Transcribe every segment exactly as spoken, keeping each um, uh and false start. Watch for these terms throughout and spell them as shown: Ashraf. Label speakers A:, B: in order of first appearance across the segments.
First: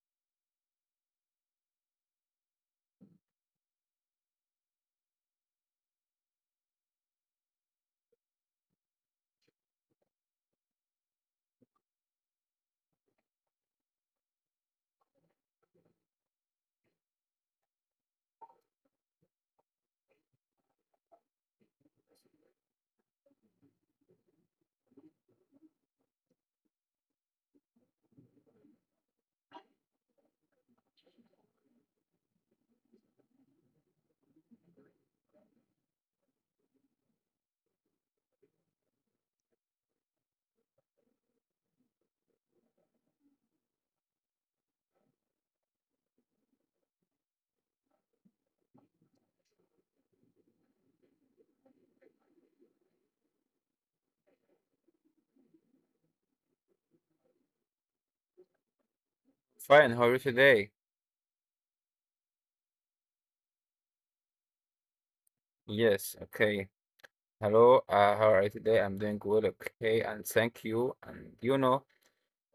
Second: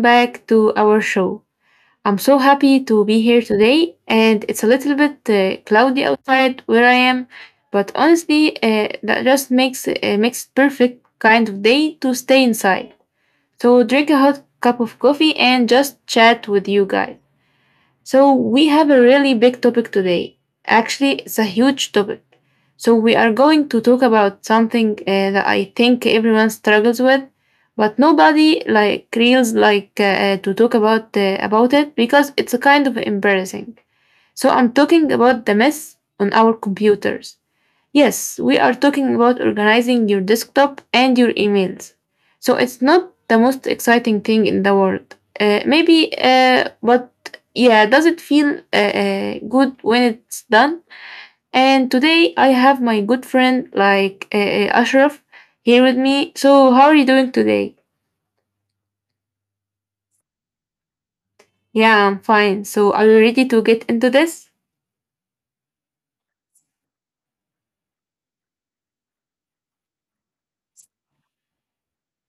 A: back to our show. I'm so happy to be here today, and it's a little bit uh, cloudy outside where I am, but honestly, uh, that just makes uh, makes perfect kind of day to stay inside. So drink a hot cup of coffee and just chat with you guys. So we have a really big topic today. Actually, it's a huge topic. So we are going to talk about something uh, that I think everyone struggles with, but nobody like reels like uh, uh, to talk about uh, about it because it's a kind of embarrassing. So I'm talking about the mess on our computers. Yes, we are talking about organizing your desktop and your emails. So it's not the most exciting thing in the world. Uh, maybe, uh, but yeah, does it feel uh, uh, good when it's done? And today I have my good friend like uh, uh, Ashraf here with me. So, how are you doing today?
B: Fine, how are you today?
A: Yeah, I'm fine. So, are you ready to get into this?
B: Yes, okay. Hello, uh, how are you today? I'm doing good, okay, and thank you. And you know,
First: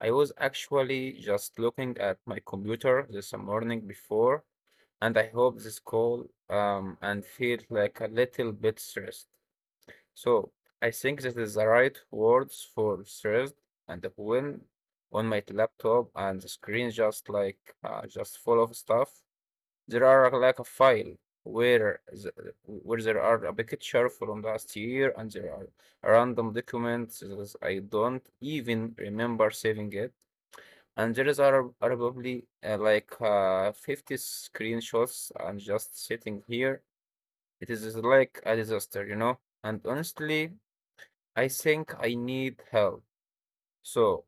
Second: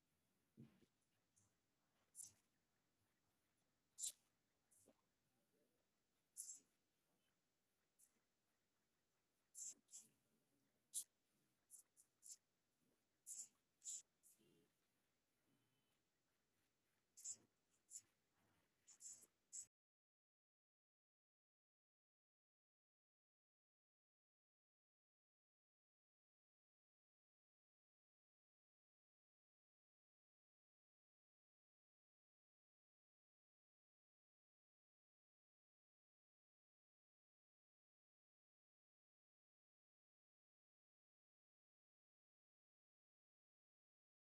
B: I was actually just looking at my computer this morning before, and I hope this call um and feel like a little bit stressed. So I think this is the right words for stressed and when on my laptop and the screen just like uh, just full of stuff. There are like a file where the- where there are a picture from last year and there are a random documents that I don't even remember saving it. And there is are are probably uh, like uh, fifty screenshots and just sitting here. It is like a disaster, you know? And honestly, I think I need help. So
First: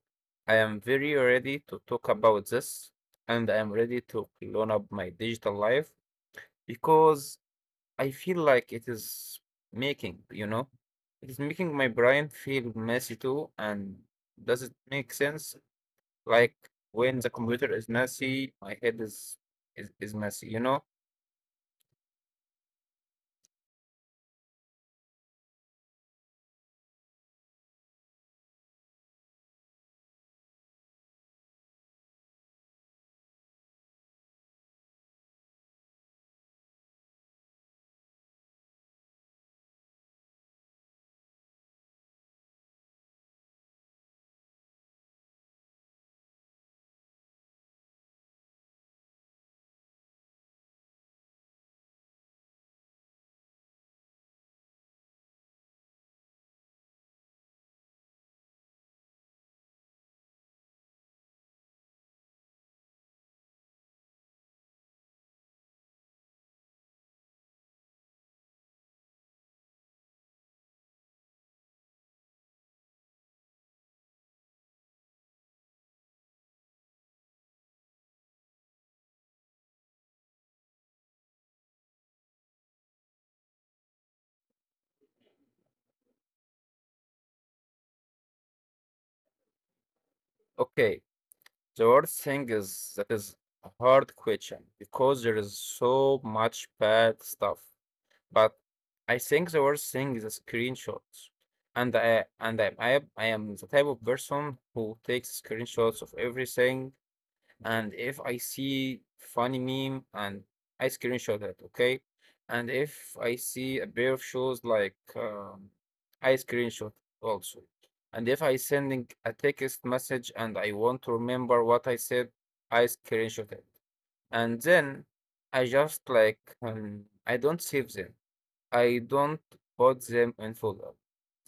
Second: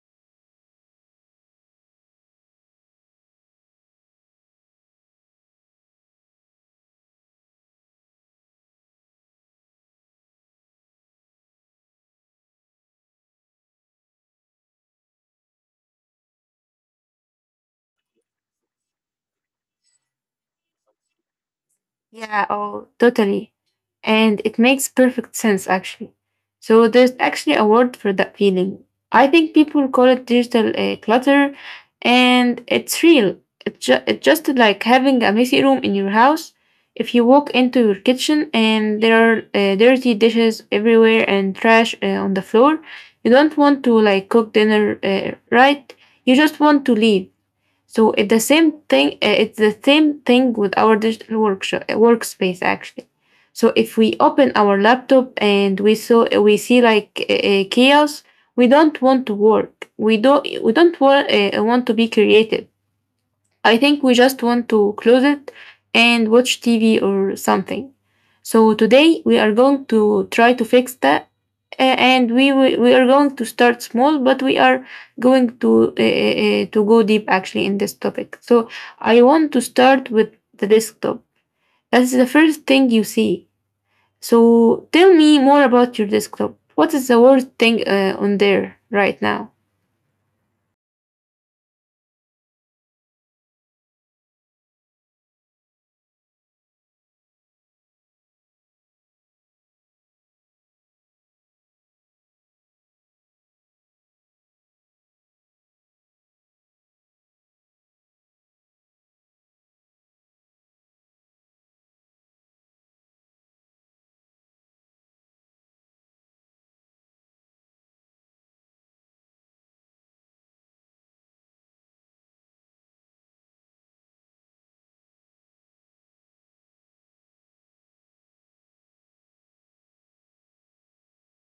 B: I am very ready to talk about this and I am ready to clone up my digital life because I feel like it is making, you know, it is making my brain feel messy too. And does it make sense? Like when the computer is messy, my head is is, is messy, you know?
A: Yeah, oh, totally. And it makes perfect sense, actually. So there's actually a word for that feeling. I think people call it digital uh, clutter, and it's real. It's, ju- it's just like having a messy room in your house. If you walk into your kitchen and there are uh, dirty dishes everywhere and trash uh, on the floor, you don't want to like cook dinner uh, right. You just want to leave. So it's the same thing. uh, It's the same thing with our digital workshop workspace actually. So if we open our laptop and we saw we see like a chaos, we don't want to work. We don't we don't want, uh, want to be creative. I think we just want to close it and watch T V or something. So today we are going to try to fix that. a- And we wi- we are going to start small, but we are going to uh, uh, uh, to go deep actually in this topic. So I want to start with the desktop. That's the first thing you see. So tell me more about your desktop. What is the worst thing uh, on there right now?
B: Okay. The worst thing is that is a hard question because there is so much bad stuff. But I think the worst thing is the screenshots. And I and I, I I am the type of person who takes screenshots of everything and if I see funny meme and I screenshot it, okay? And if I see a pair of shoes like um, I screenshot also. And if I sending a text message and I want to remember what I said, I screenshot it. And then I just like um, I don't save them. I don't put them in folder.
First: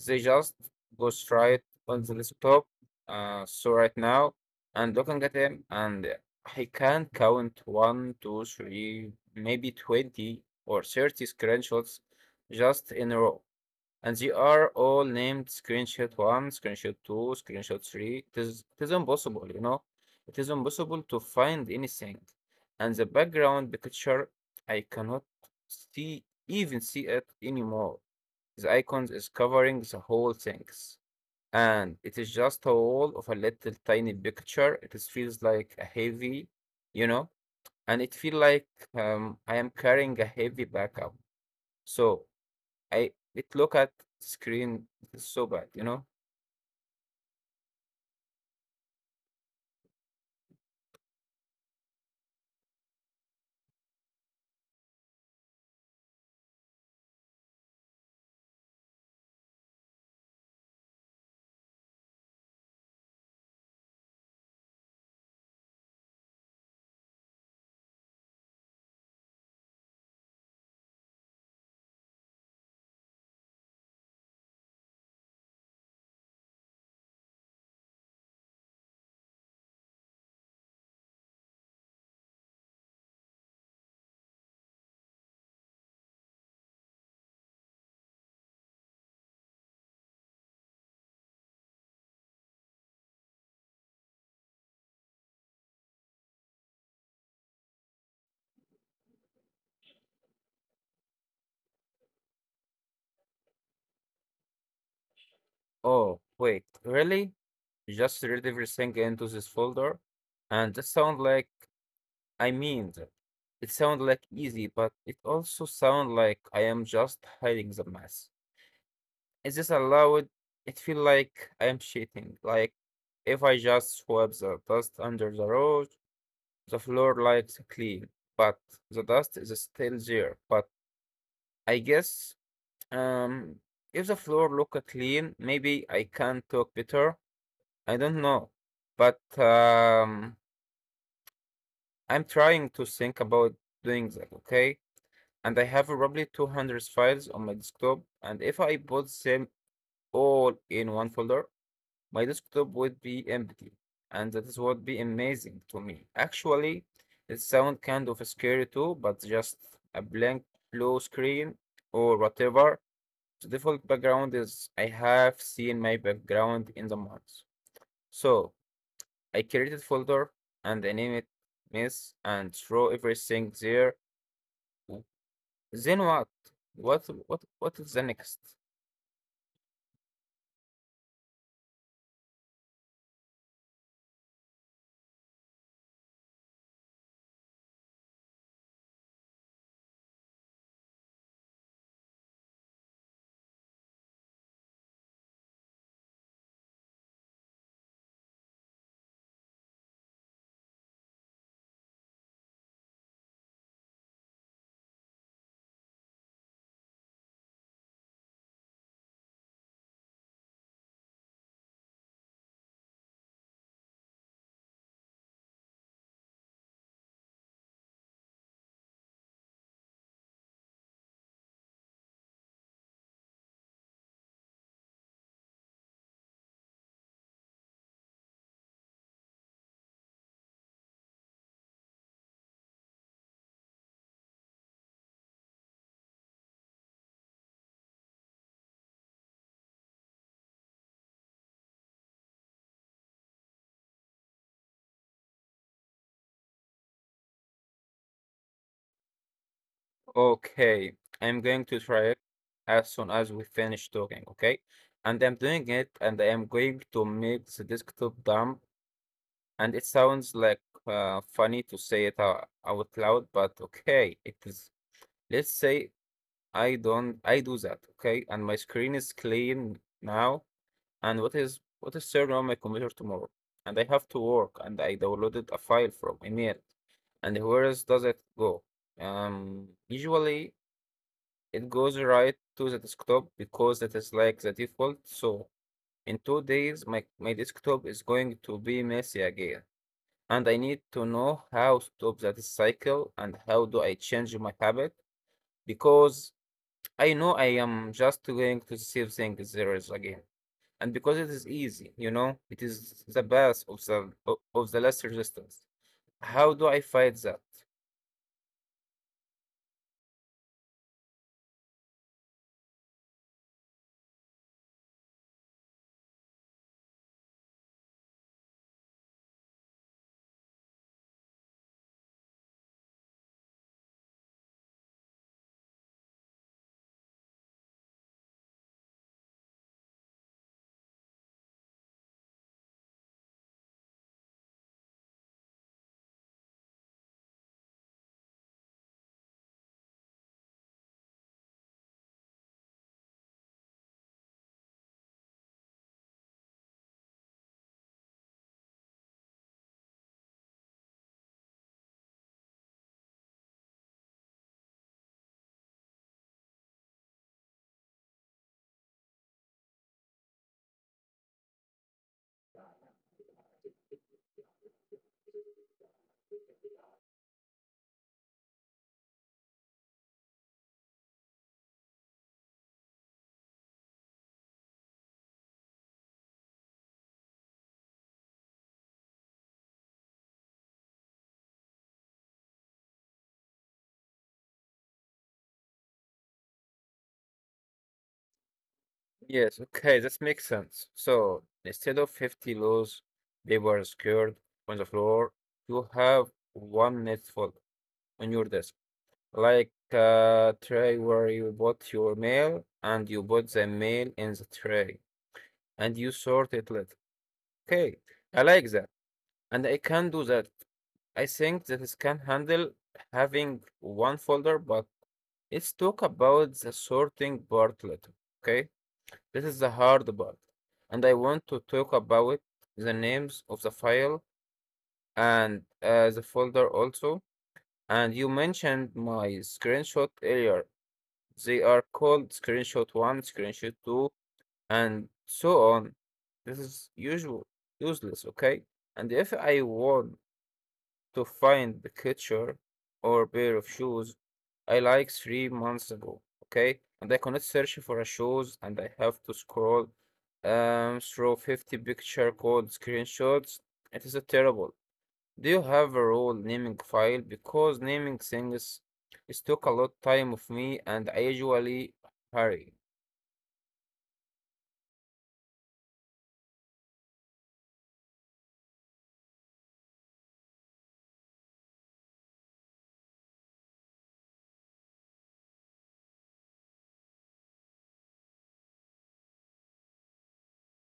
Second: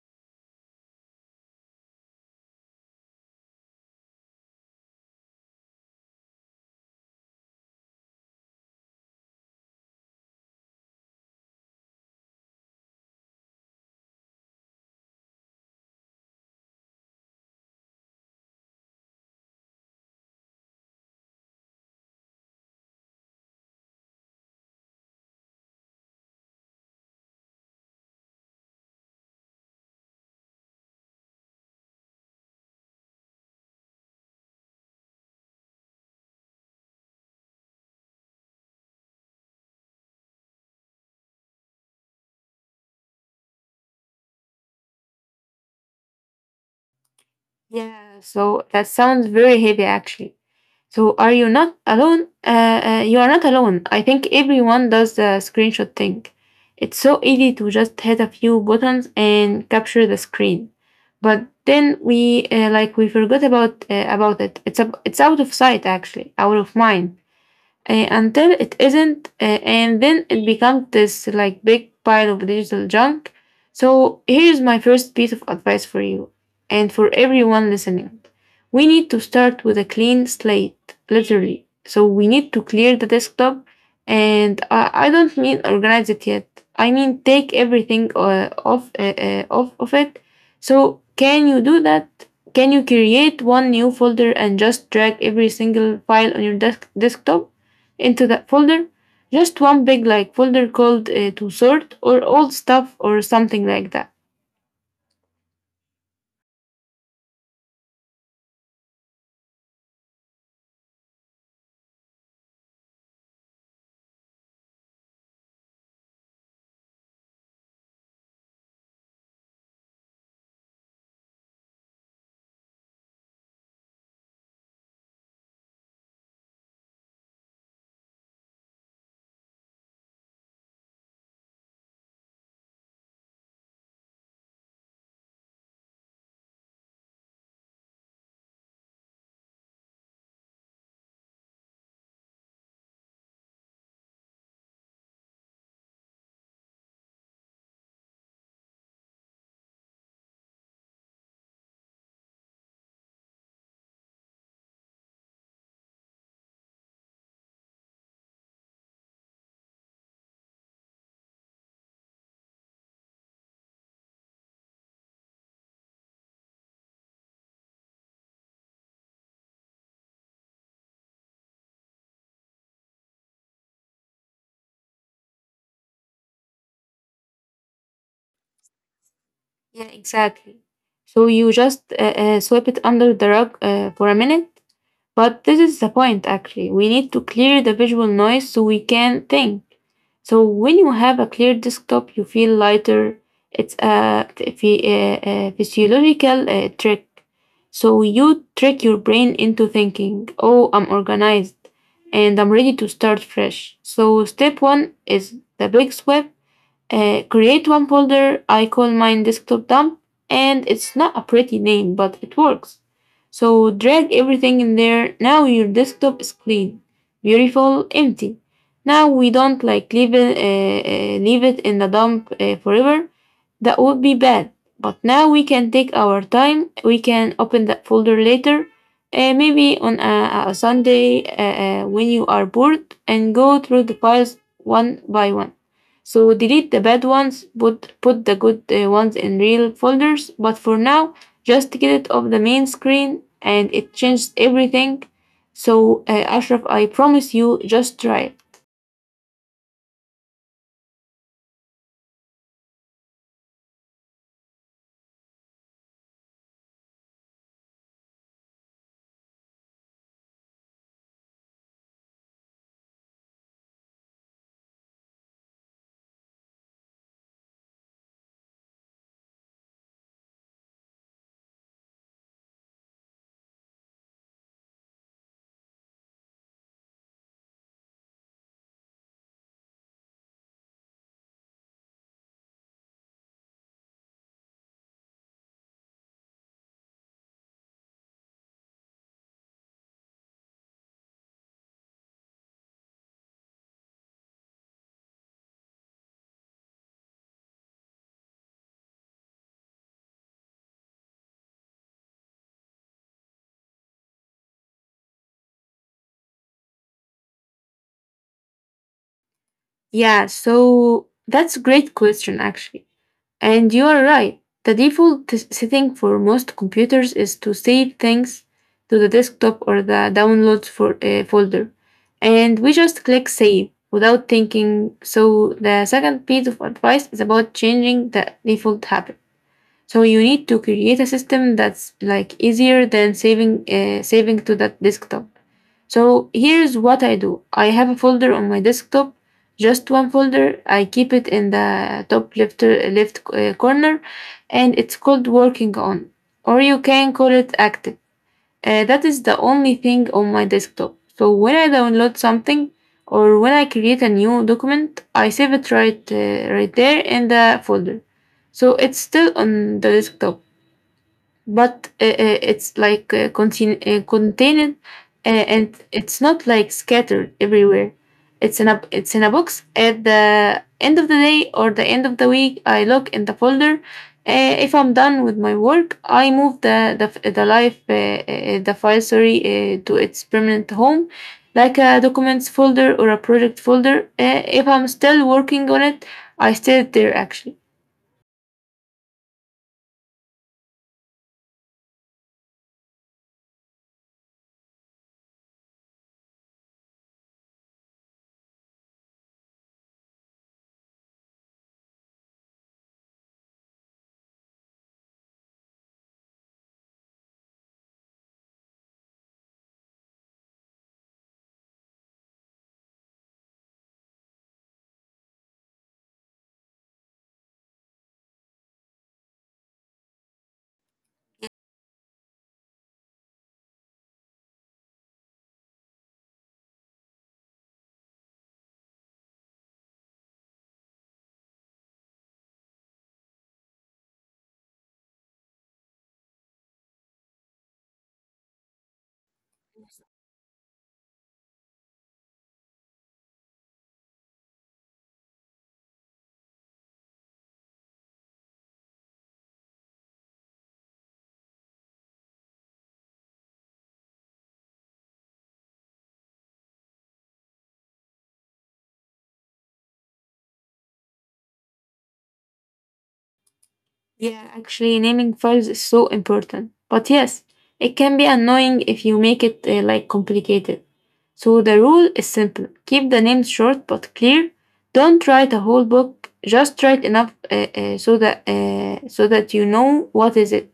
B: They just go straight on the desktop. Uh, so right now I'm looking at them and I can count one, two, three, maybe twenty or thirty screenshots just in a row and they are all named screenshot one, screenshot two, screenshot three. It is, it is impossible, you know, it is impossible to find anything. And the background picture, I cannot see even see it anymore. The icons is covering the whole things. And it is just a wall of a little tiny picture. It is, feels like a heavy, you know, and it feel like um, I am carrying a heavy backup. So I it look at screen it's so bad, you know?
A: Yeah. So that sounds very heavy actually. So are you not alone? Uh, uh, you are not alone. I think everyone does the screenshot thing. It's so easy to just hit a few buttons and capture the screen, but then we uh, like we forgot about uh, about it. It's a, it's out of sight actually, out of mind uh, until it isn't, uh, and then it becomes this like big pile of digital junk. So here's my first piece of advice for you and for everyone listening. We need to start with a clean slate, literally. So we need to clear the desktop, and I, I don't mean organize it yet. I mean take everything uh, off uh, uh, off of it. So can you do that? Can you create one new folder and just drag every single file on your desk- desktop into that folder? Just one big like folder called uh, to sort or old stuff or something like that.
B: Oh, wait, really? Just read everything into this folder? And that sound like I mean that. It sound like easy, but it also sound like I am just hiding the mess. Is this allowed? It feel like I am cheating. Like if I just swipe the dust under the road, the floor likes clean, but the dust is still there. But I guess Um, if the floor look clean, maybe I can talk better. I don't know, but um, I'm trying to think about doing that, okay? And I have probably two hundred files on my desktop, and if I put them all in one folder, my desktop would be empty, and that is what be amazing to me. Actually, it sounds kind of scary too, but just a blank blue screen or whatever. The default background is I have seen my background in the months. So I created folder and I name it miss and throw everything there. Then what? What what what is the next?
A: Yeah, exactly. So you just uh, uh, sweep it under the rug uh, for a minute. But this is the point, actually. We need to clear the visual noise so we can think. So when you have a clear desktop, you feel lighter. It's a, phy- a- a physiological uh, trick. So you trick your brain into thinking, oh, I'm organized and I'm ready to start fresh. So step one is the big sweep. Uh, create one folder. I call mine desktop dump, and it's not a pretty name, but it works. So drag everything in there. Now your desktop is clean, beautiful, empty. Now we don't like leave it, uh, uh, leave it in the dump uh, forever. That would be bad. But now we can take our time. We can open that folder later, uh, maybe on a, a Sunday uh, uh, when you are bored, and go through the files one by one. So delete the bad ones, put, put the good uh, ones in real folders. But for now, just get it off the main screen and it changed everything. So, uh, Ashraf, I promise you, just try it.
B: Okay, I'm going to try it as soon as we finish talking, okay? And I'm doing it and I am going to make the desktop dump. And it sounds like uh, funny to say it ou- out loud, but okay, it is let's say I don't I do that, okay? And my screen is clean now. And what is what is served on my computer tomorrow? And I have to work and I downloaded a file from email. And where else does it go? Um, usually it goes right to the desktop because that is like the default. So in two days, my, my desktop is going to be messy again. And I need to know how to stop that cycle and how do I change my habit because I know I am just going to save things zeros again. And because it is easy, you know, it is the path of the o- of the last resistance. How do I fight that?
A: Yeah, so that's a great question, actually. And you are right. The default s- setting for most computers is to save things to the desktop or the downloads for, uh, folder. And we just click save without thinking. So, the second piece of advice is about changing the default habit. So, you need to create a system that's like easier than saving, uh, saving to that desktop. So here's what I do. I have a folder on my desktop, just one folder. I keep it in the top left uh, left uh, corner, and it's called working on, or you can call it active. Uh, that is the only thing on my desktop. So when I download something or when I create a new document, I save it right uh, right there in the folder. So it's still on the desktop but uh, uh, it's like uh, contain- uh, contained uh, and it's not like scattered everywhere. It's in a, it's in a box. At the end of the day or the end of the week, I look in the folder. Uh, if I'm done with my work, I move the the, f- the life uh, uh, the file, sorry, uh, to its permanent home, like a documents folder or a project folder. Uh, if I'm still working on it, I stay there actually.
B: Yes, okay, that makes sense. So instead of fifty laws, they were scared on the floor. You have one net folder on your desk. Like a tray where you bought your mail and you put the mail in the tray and you sort it later. Okay, I like that. And I can do that. I think that it can handle having one folder, but let's talk about the sorting part later. Okay, this is the hard part, and I want to talk about the names of the file and uh, the folder also. And you mentioned my screenshot earlier. They are called screenshot one, screenshot two, and so on. This is usual useless. Okay, and if I want to find the ketchup or pair of shoes I like three months ago, okay? And I cannot search for a shoes and I have to scroll um through fifty picture called screenshots. It is a terrible. Do you have a rule naming file? Because naming things is took a lot time of me and I usually hurry.
A: Yeah, actually, naming files is so important. But yes, it can be annoying if you make it uh, like complicated. So the rule is simple: keep the names short but clear. Don't write a whole book, just write enough uh, uh, so that, uh, so that you know what is it.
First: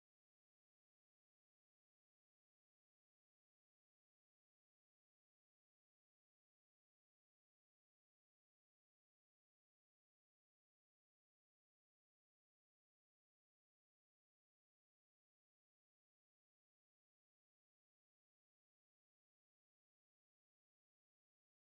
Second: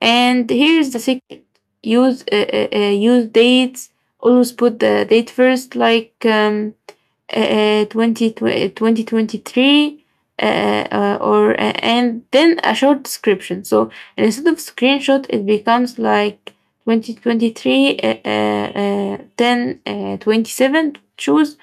A: And here's the secret: use, uh, uh, uh, use dates, always put the date first, like um, uh, twenty, twenty twenty-three, uh, uh, uh, or uh, and then a short description. So instead of screenshot it becomes like twenty twenty-three uh, uh, ten, uh, twenty-seven choose,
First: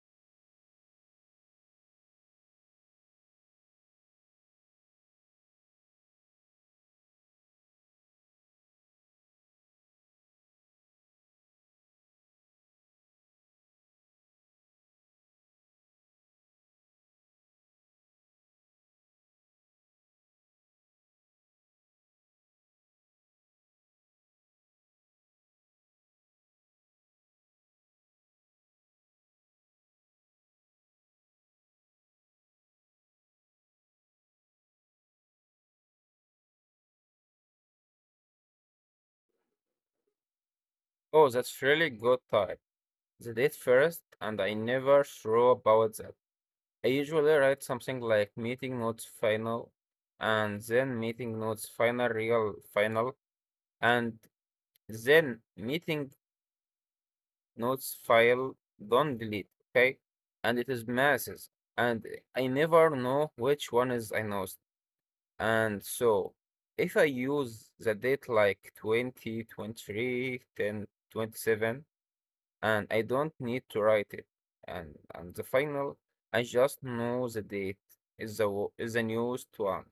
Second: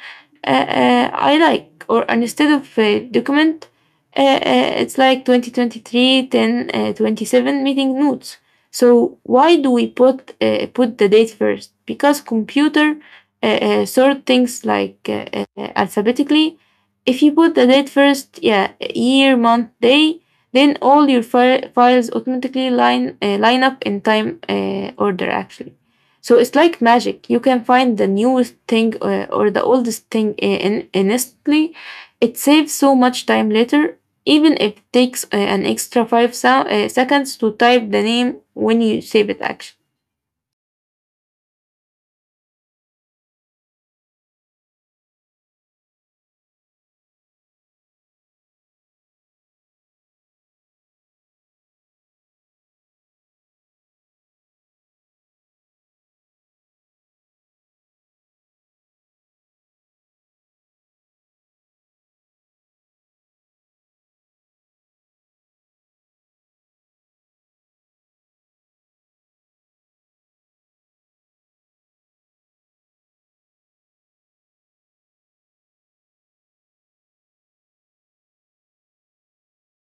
A: uh, uh, I like. Or instead of uh, document, uh, uh, it's like twenty twenty-three then uh, twenty-seven meeting notes. So why do we put uh, put the date first? Because computer uh, uh, sort things like uh, uh, alphabetically. If you put the date first, yeah, year, month, day, then all your fi- files automatically line uh, line up in time uh, order actually. So it's like magic. You can find the newest thing uh, or the oldest thing uh, in instantly. It saves so much time later, even if it takes uh, an extra five sou- uh, seconds to type the name when you save it actually.
B: Oh, that's really good time. The date first and I never throw about that. I usually write something like meeting notes final and then meeting notes final real final and then meeting notes file don't delete okay and it is masses and I never know which one is I know and so if I use the date like twenty twenty three ten twenty seven. And I don't need to write it. And and the final, I just know the date is the wo- is the newest one.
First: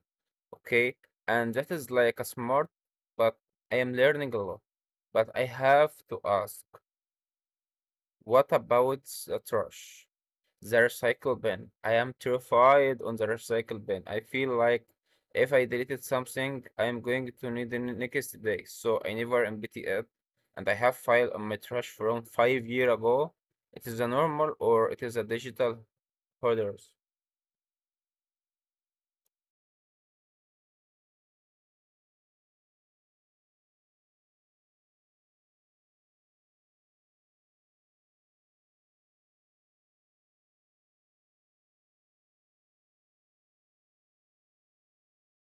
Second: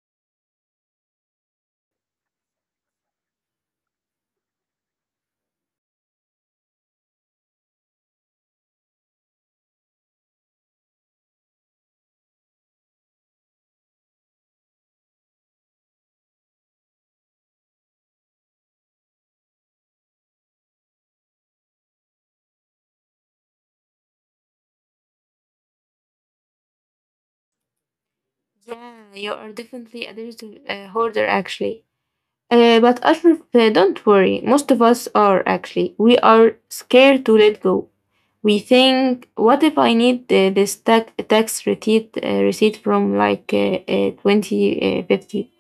B: Okay, and that is like a smart, but I am learning a lot. But I have to ask, what about the trash? The recycle bin. I am terrified on the recycle bin. I feel like if I deleted something, I am going to need it next day. So I never empty it. And I have file on my trash from five year ago. It is a normal or it is a digital holders.
A: Yeah, you are definitely a digital uh, hoarder actually. Uh, but Ashraf, uh, don't worry. Most of us are actually. We are scared to let go. We think, what if I need uh, this tax, tax receipt, uh, receipt from like uh, uh, twenty fifty?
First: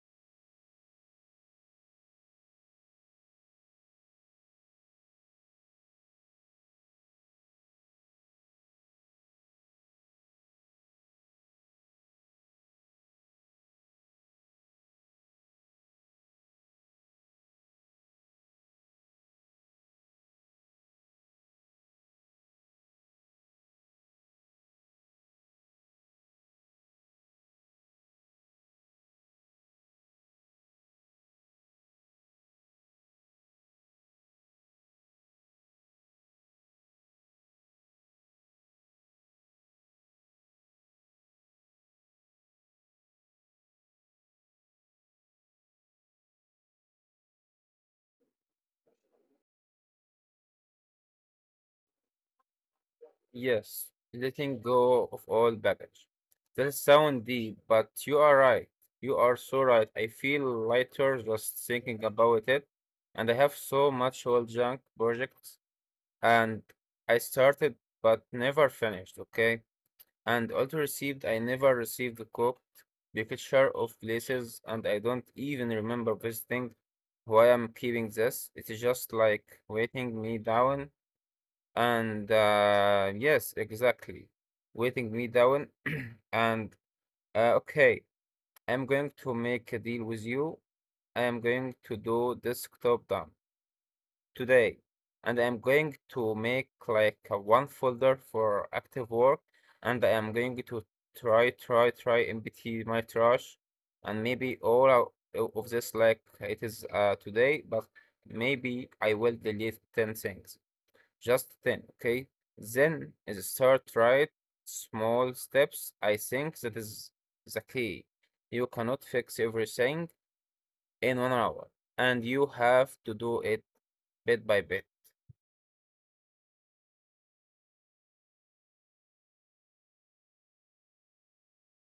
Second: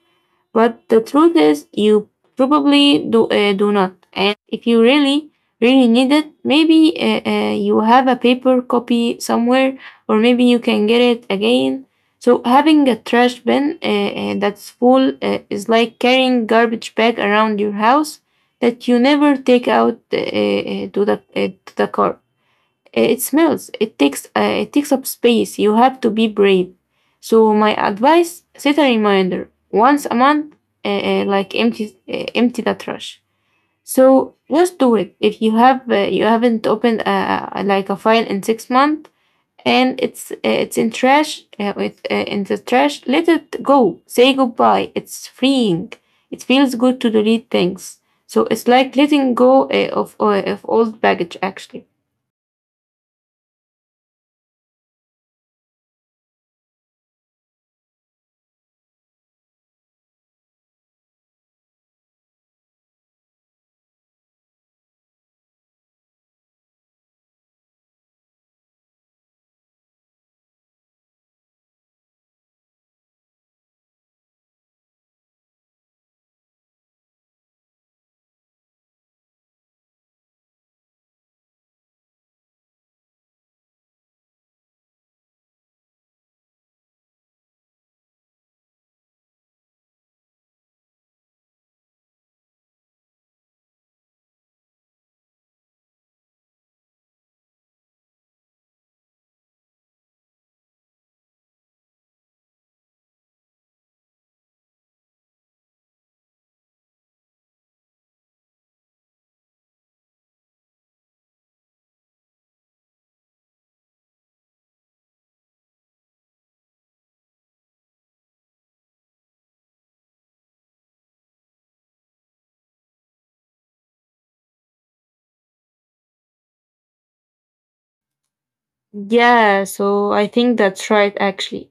A: But the truth is, you probably do, uh, do not. And if you really, really need it, maybe uh, uh, you have a paper copy somewhere, or maybe you can get it again. So having a trash bin uh, uh, that's full uh, is like carrying garbage bag around your house that you never take out uh, uh, to the uh, to the car. It smells. It takes uh, it takes up space. You have to be brave. So my advice: set a reminder once a month, uh, uh, like empty uh, empty that trash. So just do it. If you have uh, you haven't opened uh, uh, like a file in six months and it's uh, it's in trash uh, with uh, in the trash, let it go. Say goodbye. It's freeing. It feels good to delete things. So it's like letting go uh, of uh, of old baggage actually.
B: Yes, letting go of all baggage. That sound deep, but you are right. You are so right. I feel lighter just thinking about it. And I have so much old junk projects and I started but never finished, okay? And also received, I never received the cooked picture of places, and I don't even remember visiting why I'm keeping this. It is just like weighting me down, and uh, yes, exactly, weighting me down. And uh, okay, I'm going to make a deal with you. I am going to do this top down today, and I am going to make like a one folder for active work, and I am going to try, try, try empty my trash, and maybe all o- o- of this like it is uh, today, but maybe I will delete ten things, just ten, okay? Then is start right small steps. I think that is the key. You cannot fix everything in one hour, and you have to do it bit by bit.
A: Yeah, so I think that's right, actually.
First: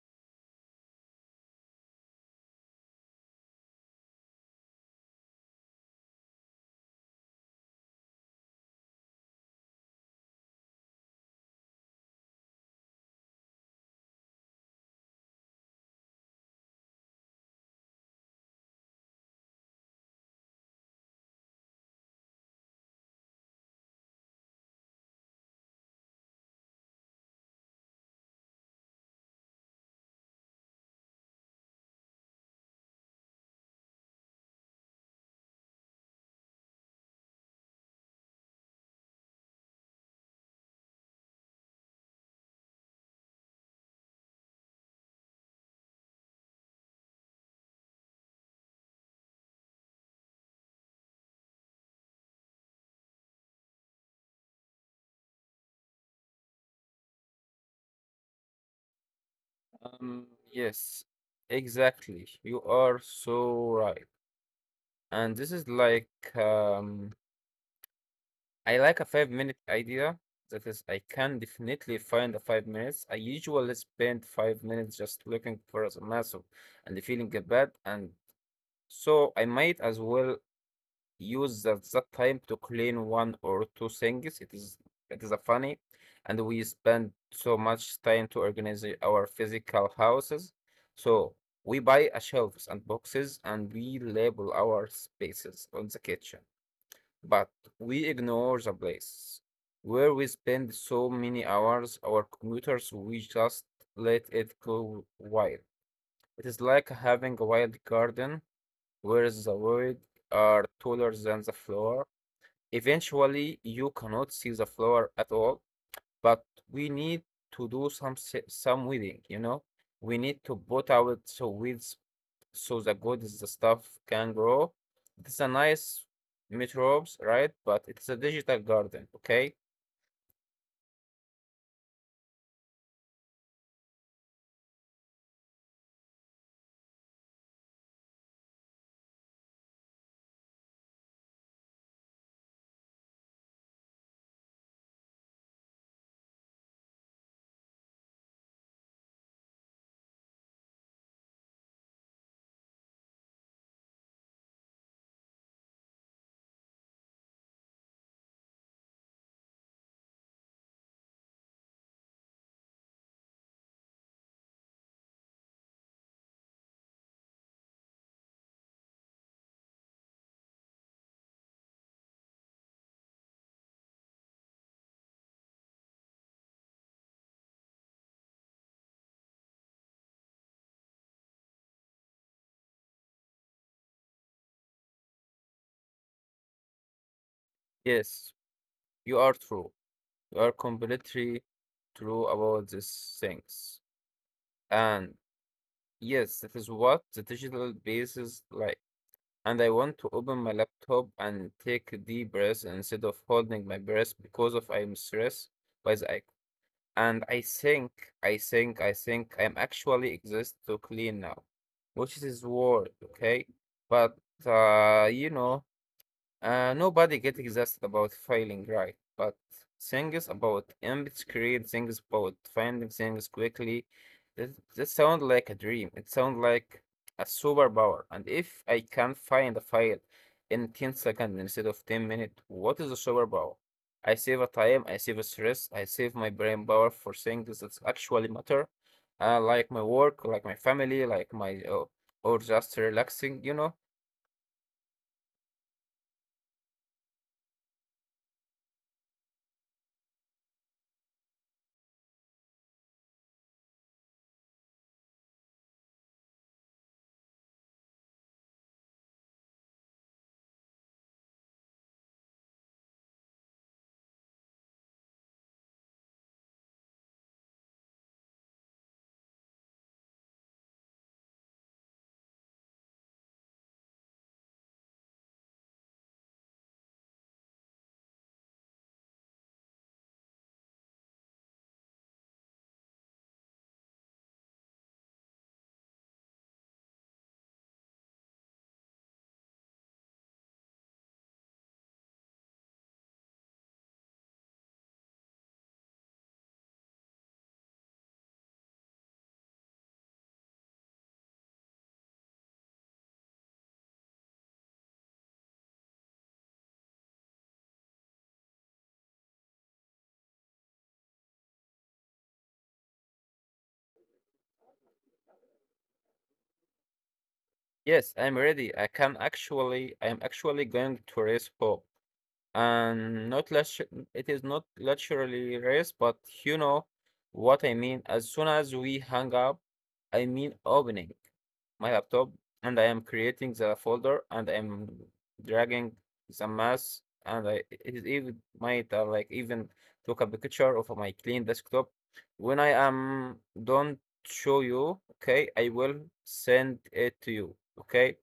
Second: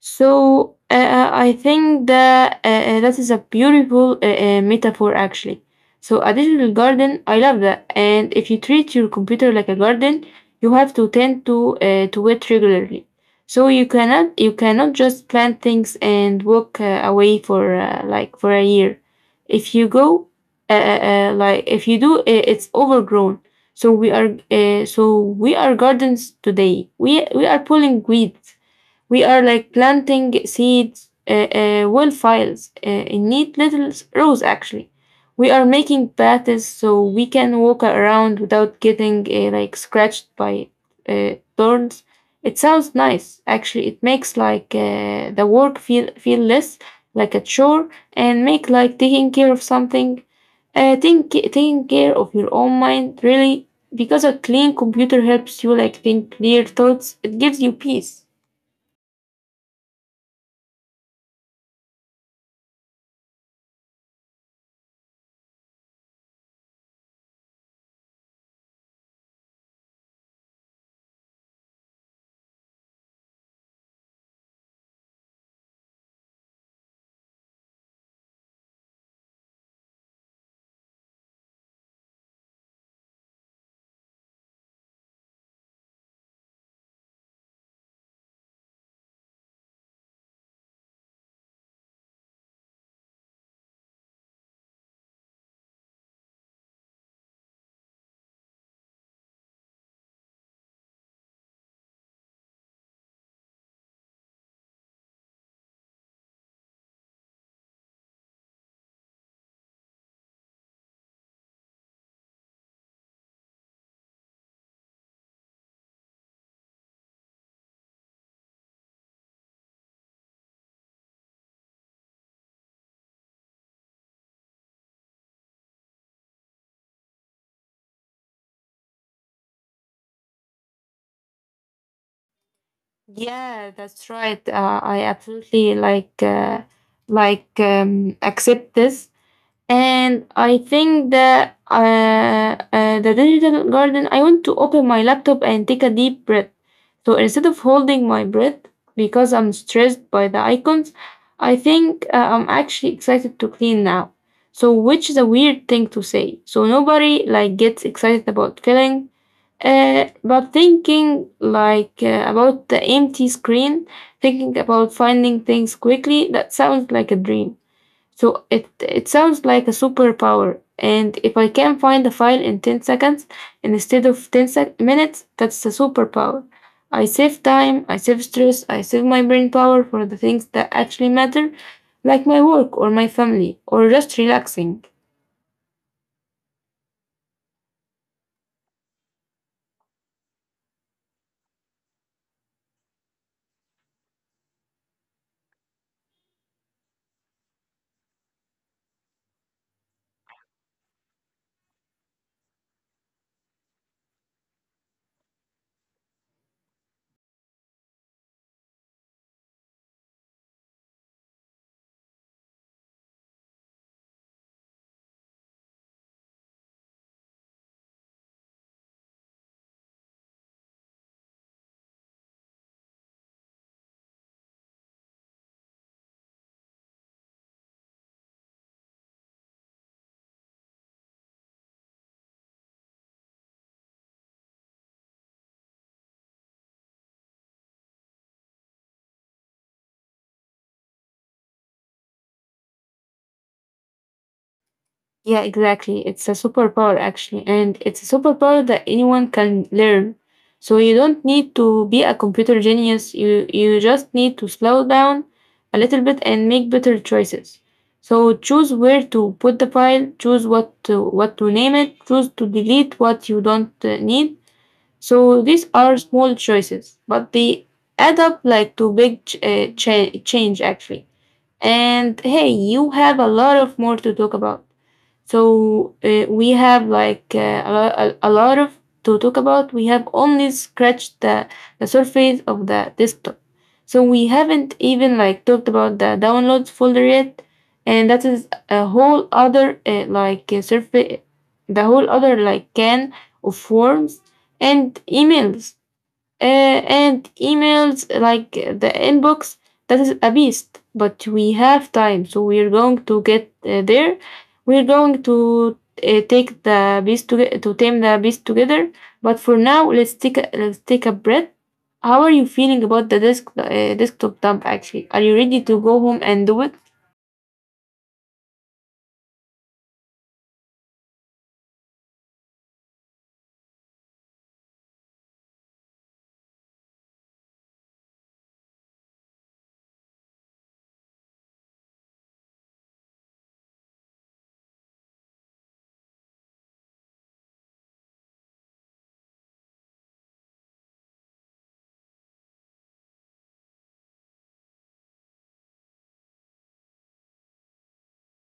A: So uh, uh, I think that uh, uh, that is a beautiful uh, uh, metaphor actually. So a digital garden, I love that. And if you treat your computer like a garden, you have to tend to uh, to it regularly. So you cannot you cannot just plant things and walk uh, away for uh, like for a year. If you go uh, uh, uh, like if you do, uh, it's overgrown. So we are uh, so we are gardens today. We we are pulling weeds. We are like planting seeds, uh, uh, well files, uh, in neat little s- rows actually. We are making paths so we can walk around without getting uh, like scratched by uh, thorns. It sounds nice actually. It makes like uh, the work feel feel less like a chore, and make like taking care of something uh, think, taking care of your own mind really, because a clean computer helps you like think clear thoughts. It gives you peace.
B: Um, yes, exactly. You are so right. And this is like, um, I like a five minute idea. That is, I can definitely find the five minutes. I usually spend five minutes just looking for a massive and feeling bad. And so I might as well use at that time to clean one or two things. It is it is a funny, and we spend so much time to organize our physical houses. So we buy a shelves and boxes and we label our spaces on the kitchen, but we ignore the place where we spend so many hours. Our commuters, we just let it go wild. It is like having a wild garden where the weeds are taller than the floor. Eventually, you cannot see the flower at all, but we need to do some se- some weeding, you know? We need to put out so weeds so the good is the stuff can grow. It's a nice metrobes, right? But it's a digital garden, okay?
A: Yeah, that's right. Uh, I absolutely like uh, like um, accept this. And I think that uh, uh, the digital garden, I want to open my laptop and take a deep breath. So instead of holding my breath because I'm stressed by the icons, I think uh, I'm actually excited to clean now. So which is a weird thing to say. So nobody like gets excited about filling, uh, but thinking like uh, about the empty screen, thinking about finding things quickly, that sounds like a dream. So it it sounds like a superpower. And if I can find a file in ten seconds instead of ten sec- minutes, that's a superpower. I save time, I save stress, I save my brain power for the things that actually matter, like my work or my family or just relaxing.
B: Yes, you are true. You are completely true about these things. And yes, that is what the digital base is like. And I want to open my laptop and take a deep breath instead of holding my breath because of I'm stressed by the icon. And I think, I think, I think I'm actually exist to clean now, which is word, okay? But uh, you know, uh, nobody gets exhausted about failing right, but things about empty screen, things about finding things quickly, that, that sound like a dream. It sounds like a superpower. And if I can find a file in ten seconds instead of ten minutes, what is a superpower? I save a time, I save a stress, I save my brain power for things that actually matter, uh, like my work, like my family, like my, uh, or just relaxing, you know?
A: Yeah, exactly. It's a superpower actually, and it's a superpower that anyone can learn. So you don't need to be a computer genius. You you just need to slow down a little bit and make better choices. So choose where to put the file, choose what to what to name it, choose to delete what you don't uh, need. So these are small choices, but they add up like to big ch- uh, cha- change actually. And hey, you have a lot of more to talk about. So uh, we have like uh, a, lo- a, a lot of to talk about. We have only scratched the, the surface of the desktop. So we haven't even like talked about the downloads folder yet, and that is a whole other uh, like uh, surface, the whole other like can of forms and emails, uh, and emails like uh, the inbox. That is a beast, but we have time, so we're going to get uh, there. We're going to uh, take the beast to to tame the beast together. But for now, let's take a, let's take a breath. How are you feeling about the desk uh, desktop dump actually? Are you ready to go home and do it?
B: Yes, I'm ready. I can actually, I'm actually going to race hope and not luxu- it is not luxury race, but you know what I mean. As soon as we hang up, I mean opening my laptop and I am creating the folder and I'm dragging the mass and I it is even might uh, like even took a picture of my clean desktop. When I am don't show you, okay, I will send it to you, okay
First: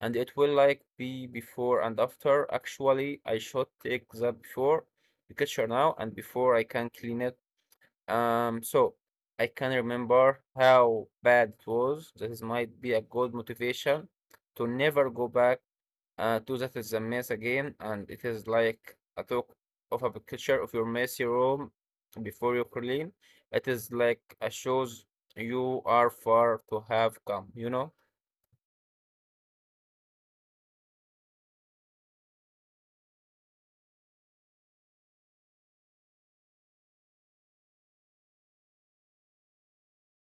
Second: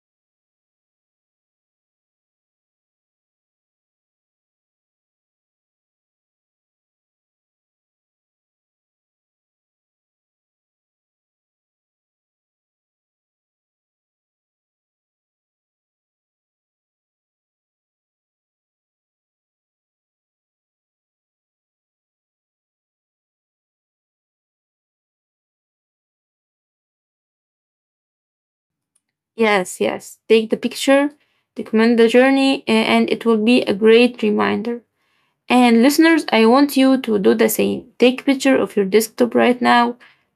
B: and it will like be before and after. Actually, I should take that before the picture now and before I can clean it. Um, so I can remember how bad it was. This might be a good motivation to never go back uh, to that is a mess again, and it is like a talk of a picture of your messy room before you clean. It is like a shows you are far to have come, you know.
A: Yes, yes, take the picture, document the journey uh, and it will be a great reminder. And listeners, I want you to do the same. Take picture of your desktop right now.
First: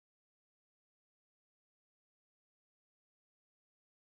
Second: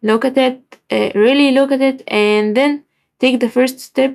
A: Look at it, uh, really look at it, and then take the first step.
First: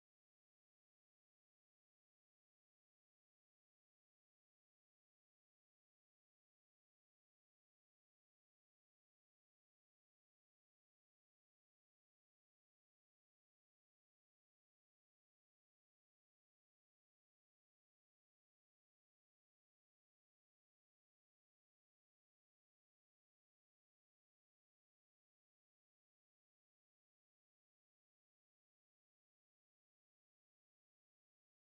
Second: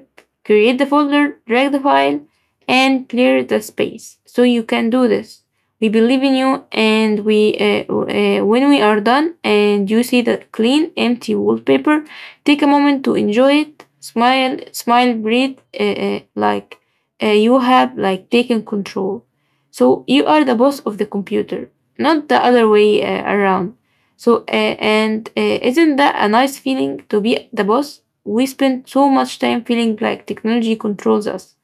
A: Create the folder, drag the file, and clear the space. So you can do this. We believe in you, and we uh, uh, when we are done and you see the clean, empty wallpaper, take a moment to enjoy it. Smile, smile, breathe, uh, uh, like uh, you have like taken control. So you are the boss of the computer, not the other way uh, around. So, uh, and uh, isn't that a nice feeling to be the boss? We spend so much time feeling like technology controls us.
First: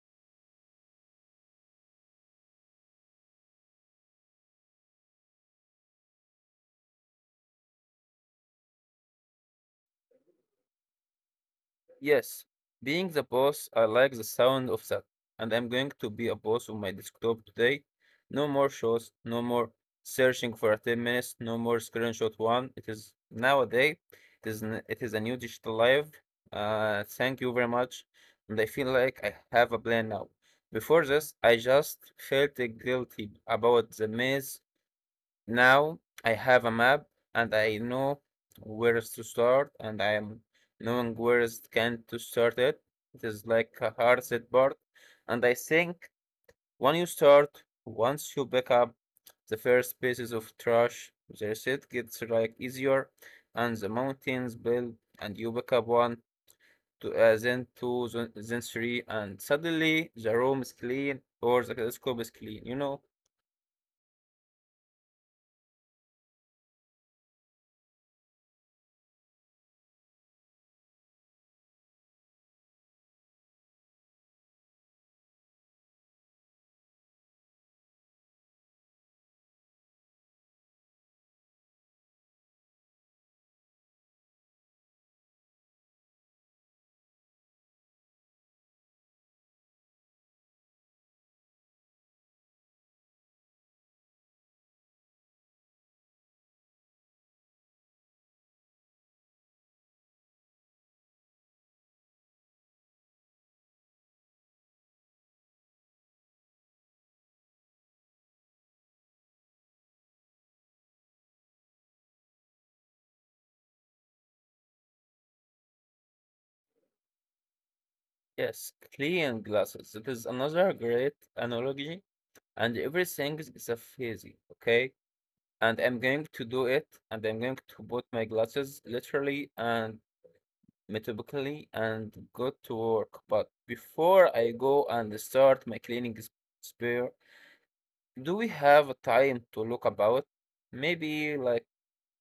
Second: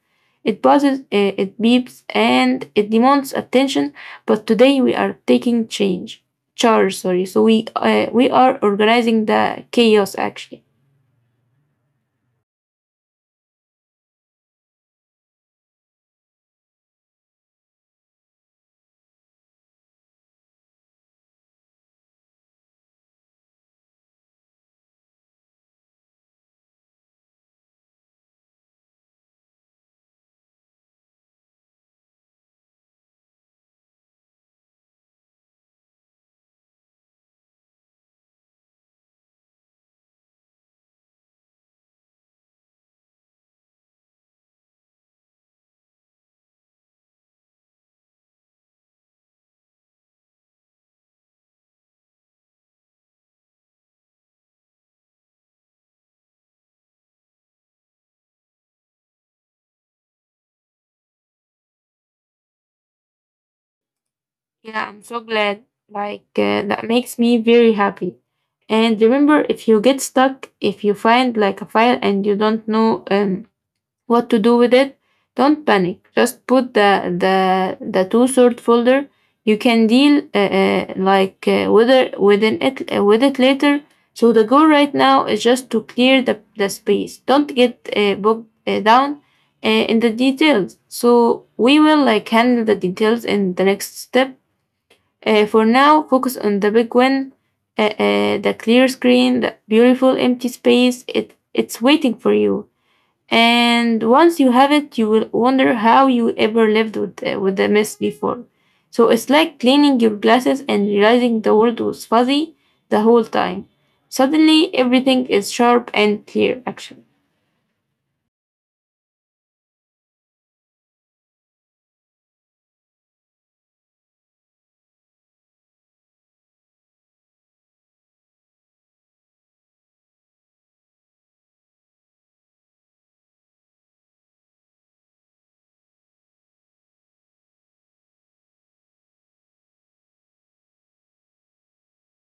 A: It buzzes, uh, it beeps, and it demands attention. But today we are taking change, charge. Sorry. So we uh, we are organizing the chaos actually.
B: Yes, being the boss, I like the sound of that. And I'm going to be a boss on my desktop today. No more shows, no more searching for a ten minutes, no more screenshot one. It is nowadays, it is, n- it is a new digital life. Uh, thank you very much. And I feel like I have a plan now. Before this, I just felt guilty about the maze now I have a map and I know where is to start and I am knowing where is can to start it. It is like a hard set board. And I think when you start, once you pick up the first pieces of trash, the reset gets like easier and the mountains build and you pick up one to uh, then two then then three and suddenly the room is clean or the telescope is clean, you know?
A: Yeah, I'm so glad. Like, uh, that makes me very happy. And remember, if you get stuck, if you find like a file and you don't know um, what to do with it, don't panic. Just put the the the two sort folder. You can deal uh, uh, like uh, with within it uh, with it later. So the goal right now is just to clear the the space. Don't get uh, bogged uh, down uh, in the details. So we will like handle the details in the next step. Uh, for now, focus on the big win, uh, uh, the clear screen, the beautiful empty space. It, it's waiting for you. And once you have it, you will wonder how you ever lived with, uh, with the mess before. So it's like cleaning your glasses and realizing the world was fuzzy the whole time. Suddenly, everything is sharp and clear, actually.
B: Yes, clean glasses. It is another great analogy, and everything is a phase, okay? And I'm going to do it, and I'm going to put my glasses literally and metaphorically and go to work. But before I go and start my cleaning s- spare, do we have a time to look about? Maybe like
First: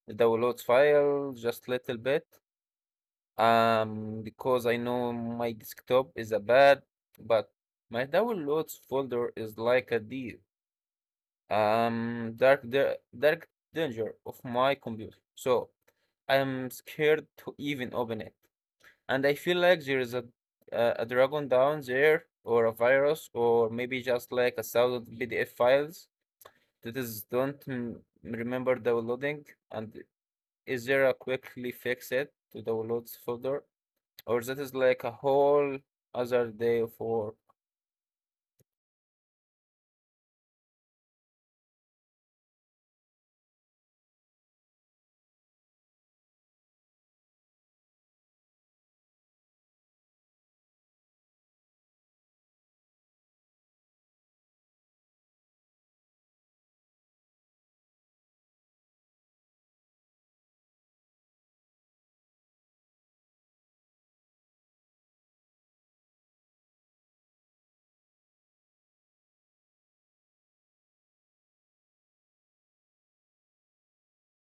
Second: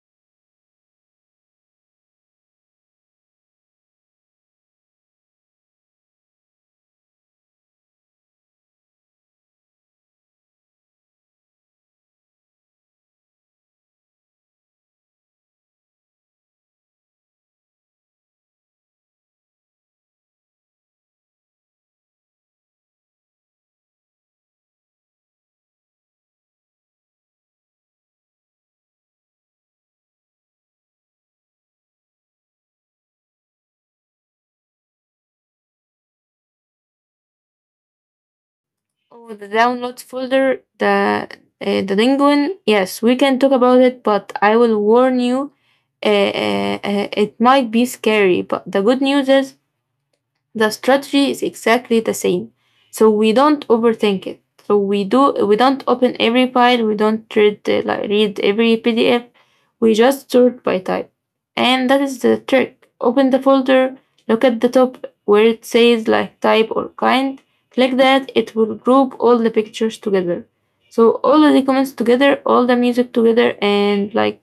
B: the downloads file, just little bit. Um, because I know my desktop is a bad, but my downloads folder is like a deep, um, dark, da- dark danger of my computer. So I'm scared to even open it, and I feel like there is a a, a dragon down there, or a virus, or maybe just like a thousand P D F files that is don't mm, remember downloading. And is there a quickly fix it to downloads folder? Or that is like a whole other day of work.
A: Oh, the downloads folder, the uh, the penguin. Yes, we can talk about it, but I will warn you, uh, uh, uh, it might be scary. But the good news is the strategy is exactly the same. So we don't overthink it. So we do we don't open every file, we don't read uh, like read every P D F. We just sort by type. And that is the trick. Open the folder, look at the top where it says like type or kind. Click that, it will group all the pictures together. So all of the comments together, all the music together, and like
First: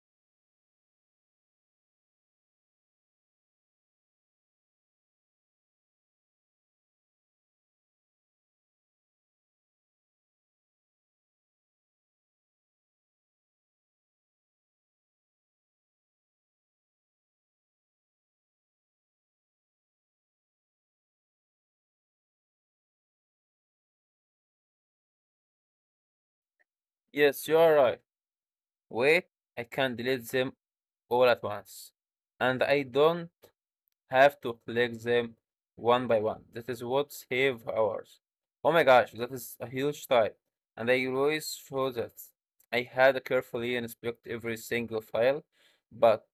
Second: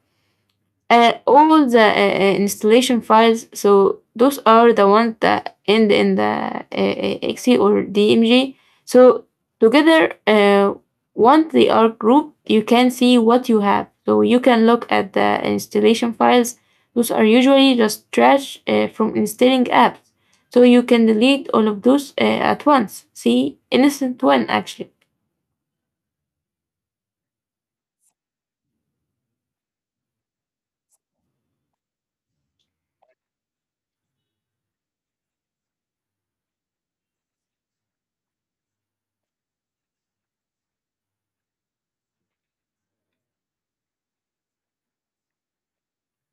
A: uh, all the uh, uh, installation files. So those are the ones that end in the uh, uh, exe or D M G. So together, uh, once they are grouped, you can see what you have. So you can look at the installation files. Those are usually just trash uh, from installing apps. So you can delete all of those uh, at once. See, innocent one actually.
B: Yes, you are right. Wait, I can delete them all at once. And I don't have to collect them one by one. That is what save hours. Oh my gosh, that is a huge time. And I always thought that I had carefully inspect every single file, but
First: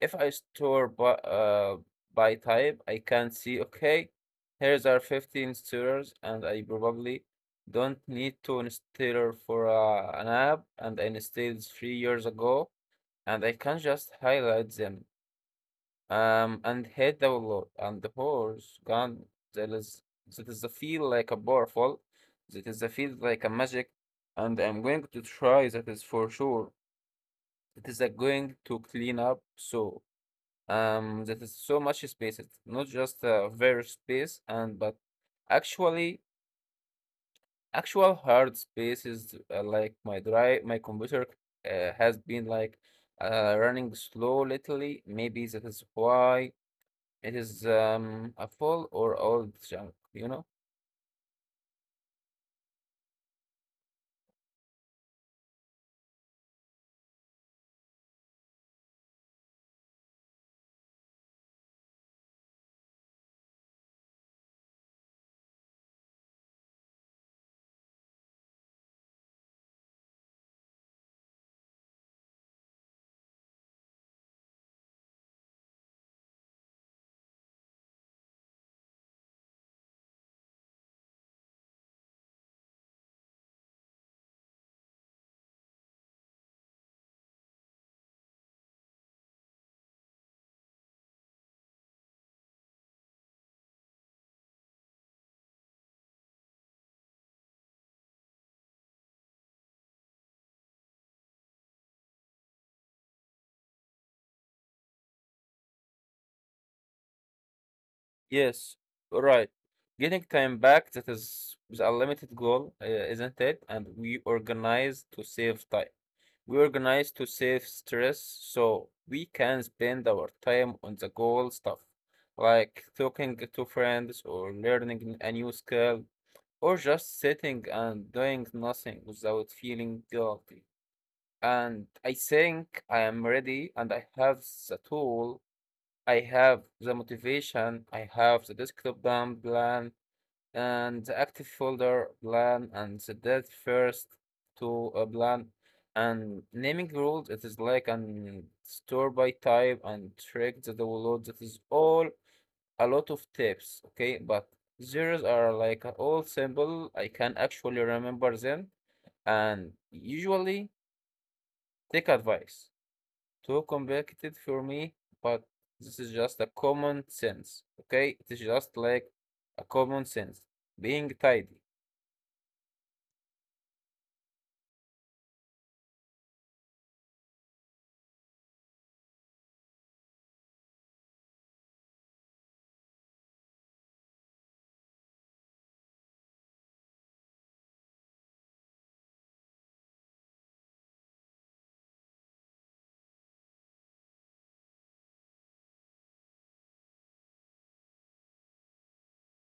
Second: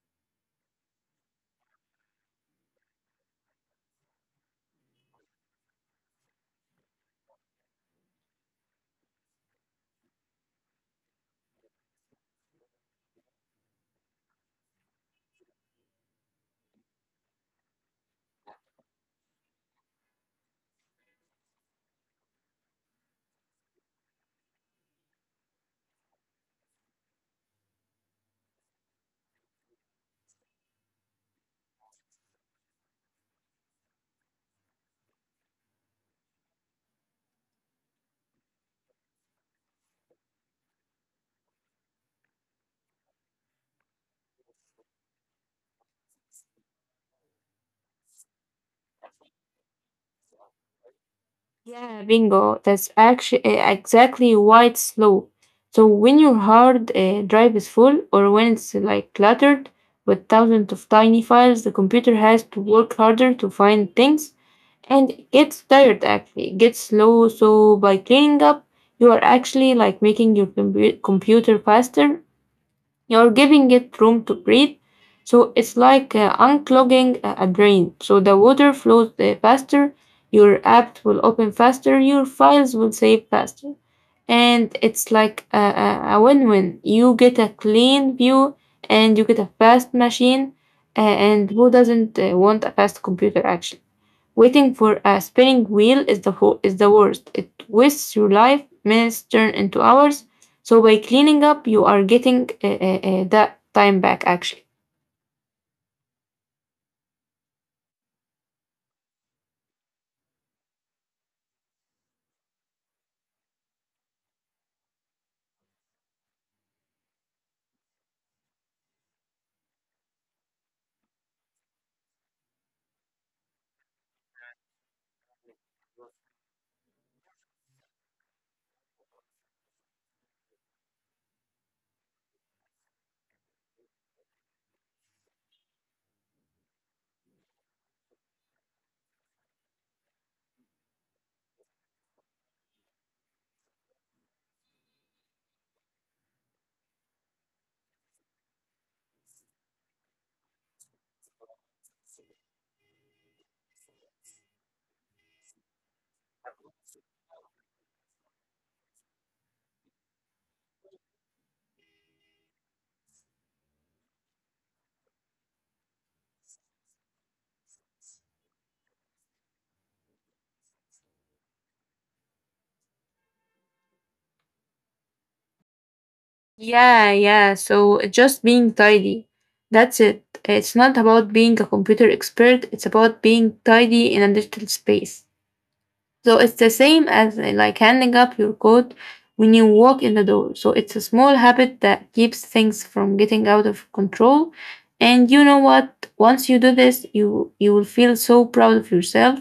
B: if I store by, uh, by type, I can see, okay, here's our fifteen stirrers, and I probably don't need to install for uh, an app, and I installed three years ago, and I can just highlight them um, and hit download, and the horse gone. That is, that is the feel like a powerful, that is the feel like a magic, and I'm going to try that is for sure. It is uh, going to clean up so um that is so much space. It's not just a very space and but actually actual hard spaces uh, like my drive my computer uh, has been like uh, running slow lately, maybe that is why it is um a full or old junk, you know?
A: Yeah, bingo. That's actually eh, exactly why it's slow. So when your hard uh, drive is full or when it's like cluttered with thousands of tiny files, the computer has to work harder to find things, and it gets tired actually. It gets slow. So by cleaning up, you are actually like making your compu computer faster. You're giving it room to breathe. So it's like uh, unclogging a a drain. So the water flows uh, faster, your app will open faster, your files will save faster. And it's like a, a, a win win. You get a clean view and you get a fast machine, uh, and who doesn't uh, want a fast computer actually? Waiting for a spinning wheel is the ho- is the worst. It wastes your life. Minutes turn into hours. So by cleaning up, you are getting uh, uh, uh, that time back actually.
B: Yes, right, getting time back, that is is a limited goal, uh, isn't it? And we organize to save time. We organize to save stress so we can spend our time on the goal stuff, like talking to friends or learning a new skill or just sitting and doing nothing without feeling guilty. And I think I am ready and I have the tool, I have the motivation, I have the desktop down plan, and the active folder plan and the date first to a plan and naming rules. It is like an store by type and track the download, that is all a lot of tips, okay, but zeros are like all simple, I can actually remember them and usually take advice too complicated for me, but this is just a common sense, okay, it is just like a common sense being tidy.
A: Yeah, yeah. So just being tidy. That's it. It's not about being a computer expert. It's about being tidy in a digital space. So it's the same as uh, like handing up your coat when you walk in the door. So it's a small habit that keeps things from getting out of control. And you know what? Once you do this, you you will feel so proud of yourself.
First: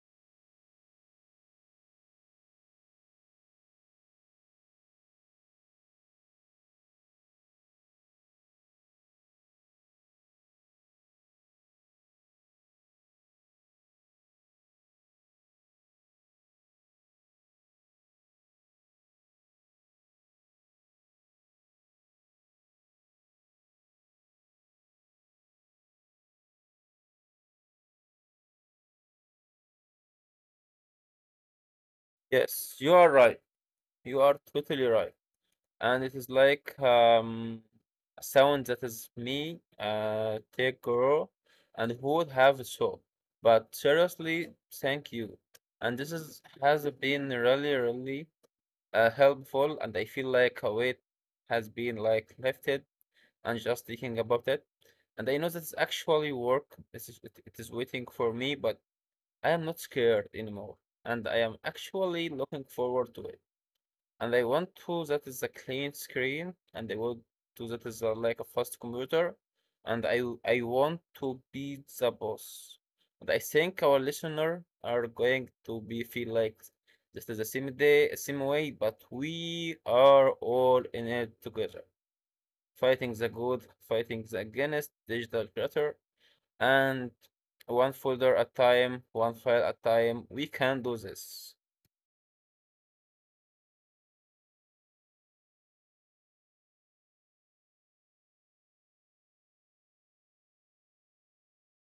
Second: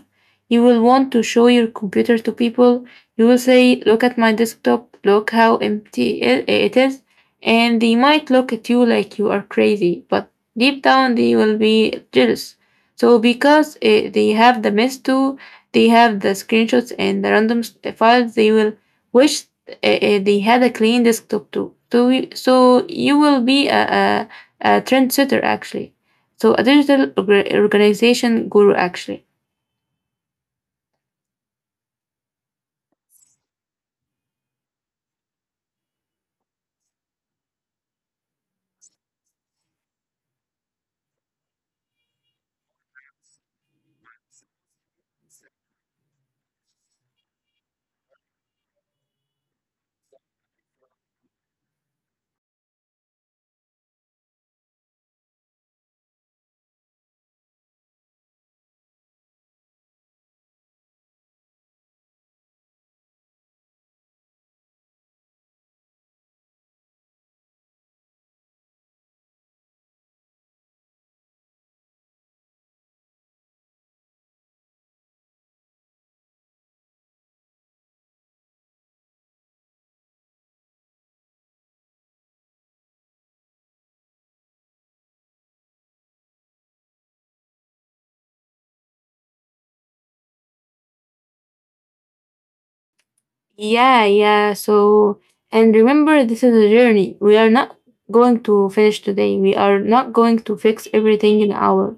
A: You will want to show your computer to people. You will say, "Look at my desktop. Look how empty it it is." And they might look at you like you are crazy, but deep down they will be jealous. So because uh, they have the mess too, they have the screenshots and the random s- files. They will wish uh, uh, they had a clean desktop too, so we, so you will be a, a, a trendsetter actually, so a digital orga- organization guru actually.
B: Yes, you are right. You are totally right. And it is like um, a sound that is me, uh, take girl, and who would have a show. But seriously, thank you. And this is has been really, really uh, helpful. And I feel like a weight has been like lifted. And just thinking about it, and I know that it's actually work. This is it, it is waiting for me, but I am not scared anymore, and I am actually looking forward to it and I want to that is a clean screen, and I want to that is a, like a fast computer, and I I want to be the boss. And I think our listener are going to be feel like this is the same day, same way, but we are all in it together, fighting the good, fighting the against digital creator, and one folder at time, one file at time. We can do this.
A: Yeah, yeah. So, and remember, this is a journey. We are not going to finish today. We are not going to fix everything in an hour,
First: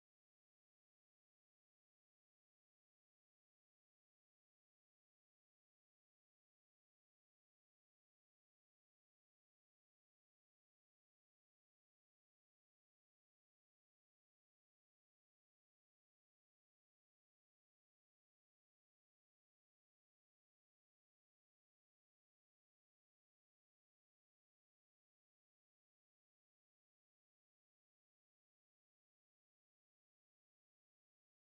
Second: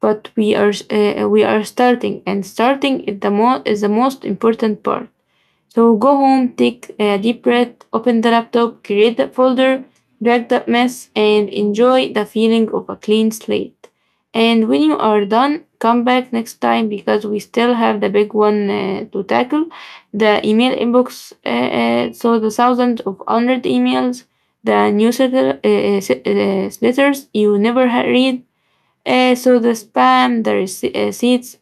A: but we are uh, we are starting, and starting is the mo- is the most important part. So go home, take a deep breath, open the laptop, create that folder, drag that mess, and enjoy the feeling of a clean slate. And when you are done, come back next time, because we still have the big one uh, to tackle, the email inbox. Uh, uh, so, the thousands of unread emails, the newsletter uh, uh, uh, letters you never read, uh, so the spam, the rece- uh, receipts,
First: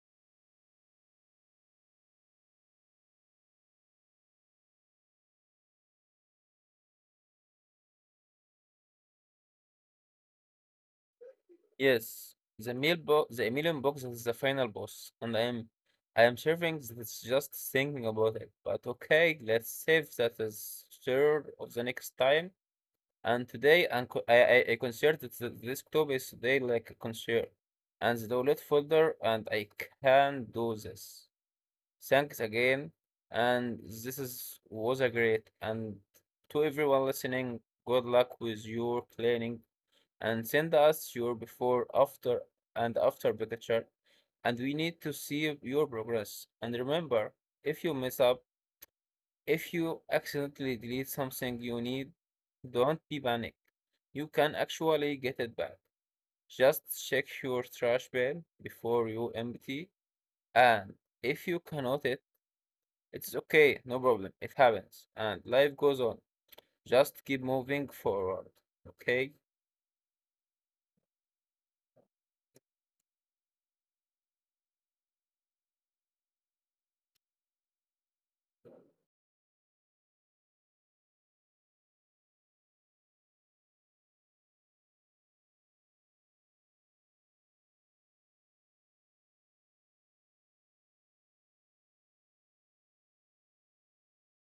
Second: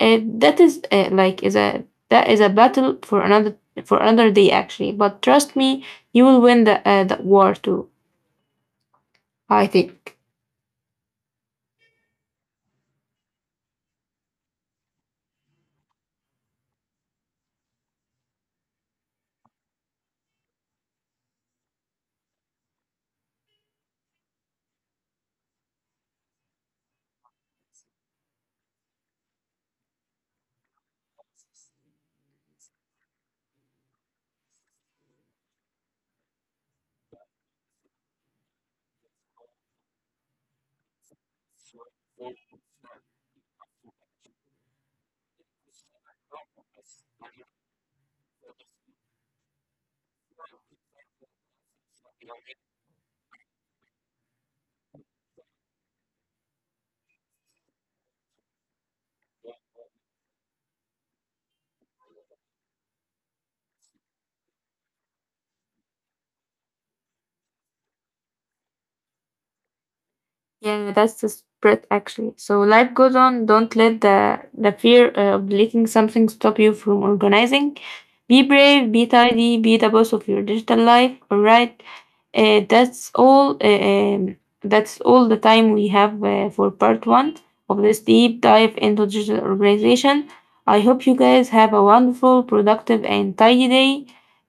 A: uh, that is uh, like is a that is a battle for another, for another day actually. But trust me, you will win the uh, the war too. I think.
B: Yes, the meal bo the Emilian box is the final boss, and I am I am serving this just thinking about it. But okay, let's save that is sure of the next time. And today, and co- I I, I considered that the desktop is today like a concert, and the download folder, and I can do this. Thanks again, and this is was a great and to everyone listening. Good luck with your planning and send us your before, after, and after picture, and we need to see your progress. And remember, if you mess up, if you accidentally delete something you need, don't be panicked. You can actually get it back. Just check your trash bin before you empty, and if you cannot it, it's okay, no problem, it happens, and life goes on. Just keep moving forward, okay?
A: Yeah, yeah, that's the spread actually. So life goes on. Don't let the the fear uh, of deleting something stop you from organizing. Be brave, be tidy, be the boss of your digital life. All right, uh, that's all. Uh, um, that's all the time we have uh, for part one of this deep dive into digital organization. I hope you guys have a wonderful, productive, and tidy day.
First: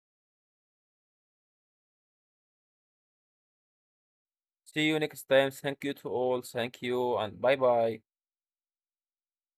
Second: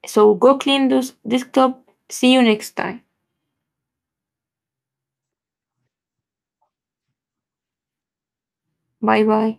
A: So go clean this desktop. See you next time.
B: See you next time. Thank you to all. Thank you and bye bye.
A: Bye bye.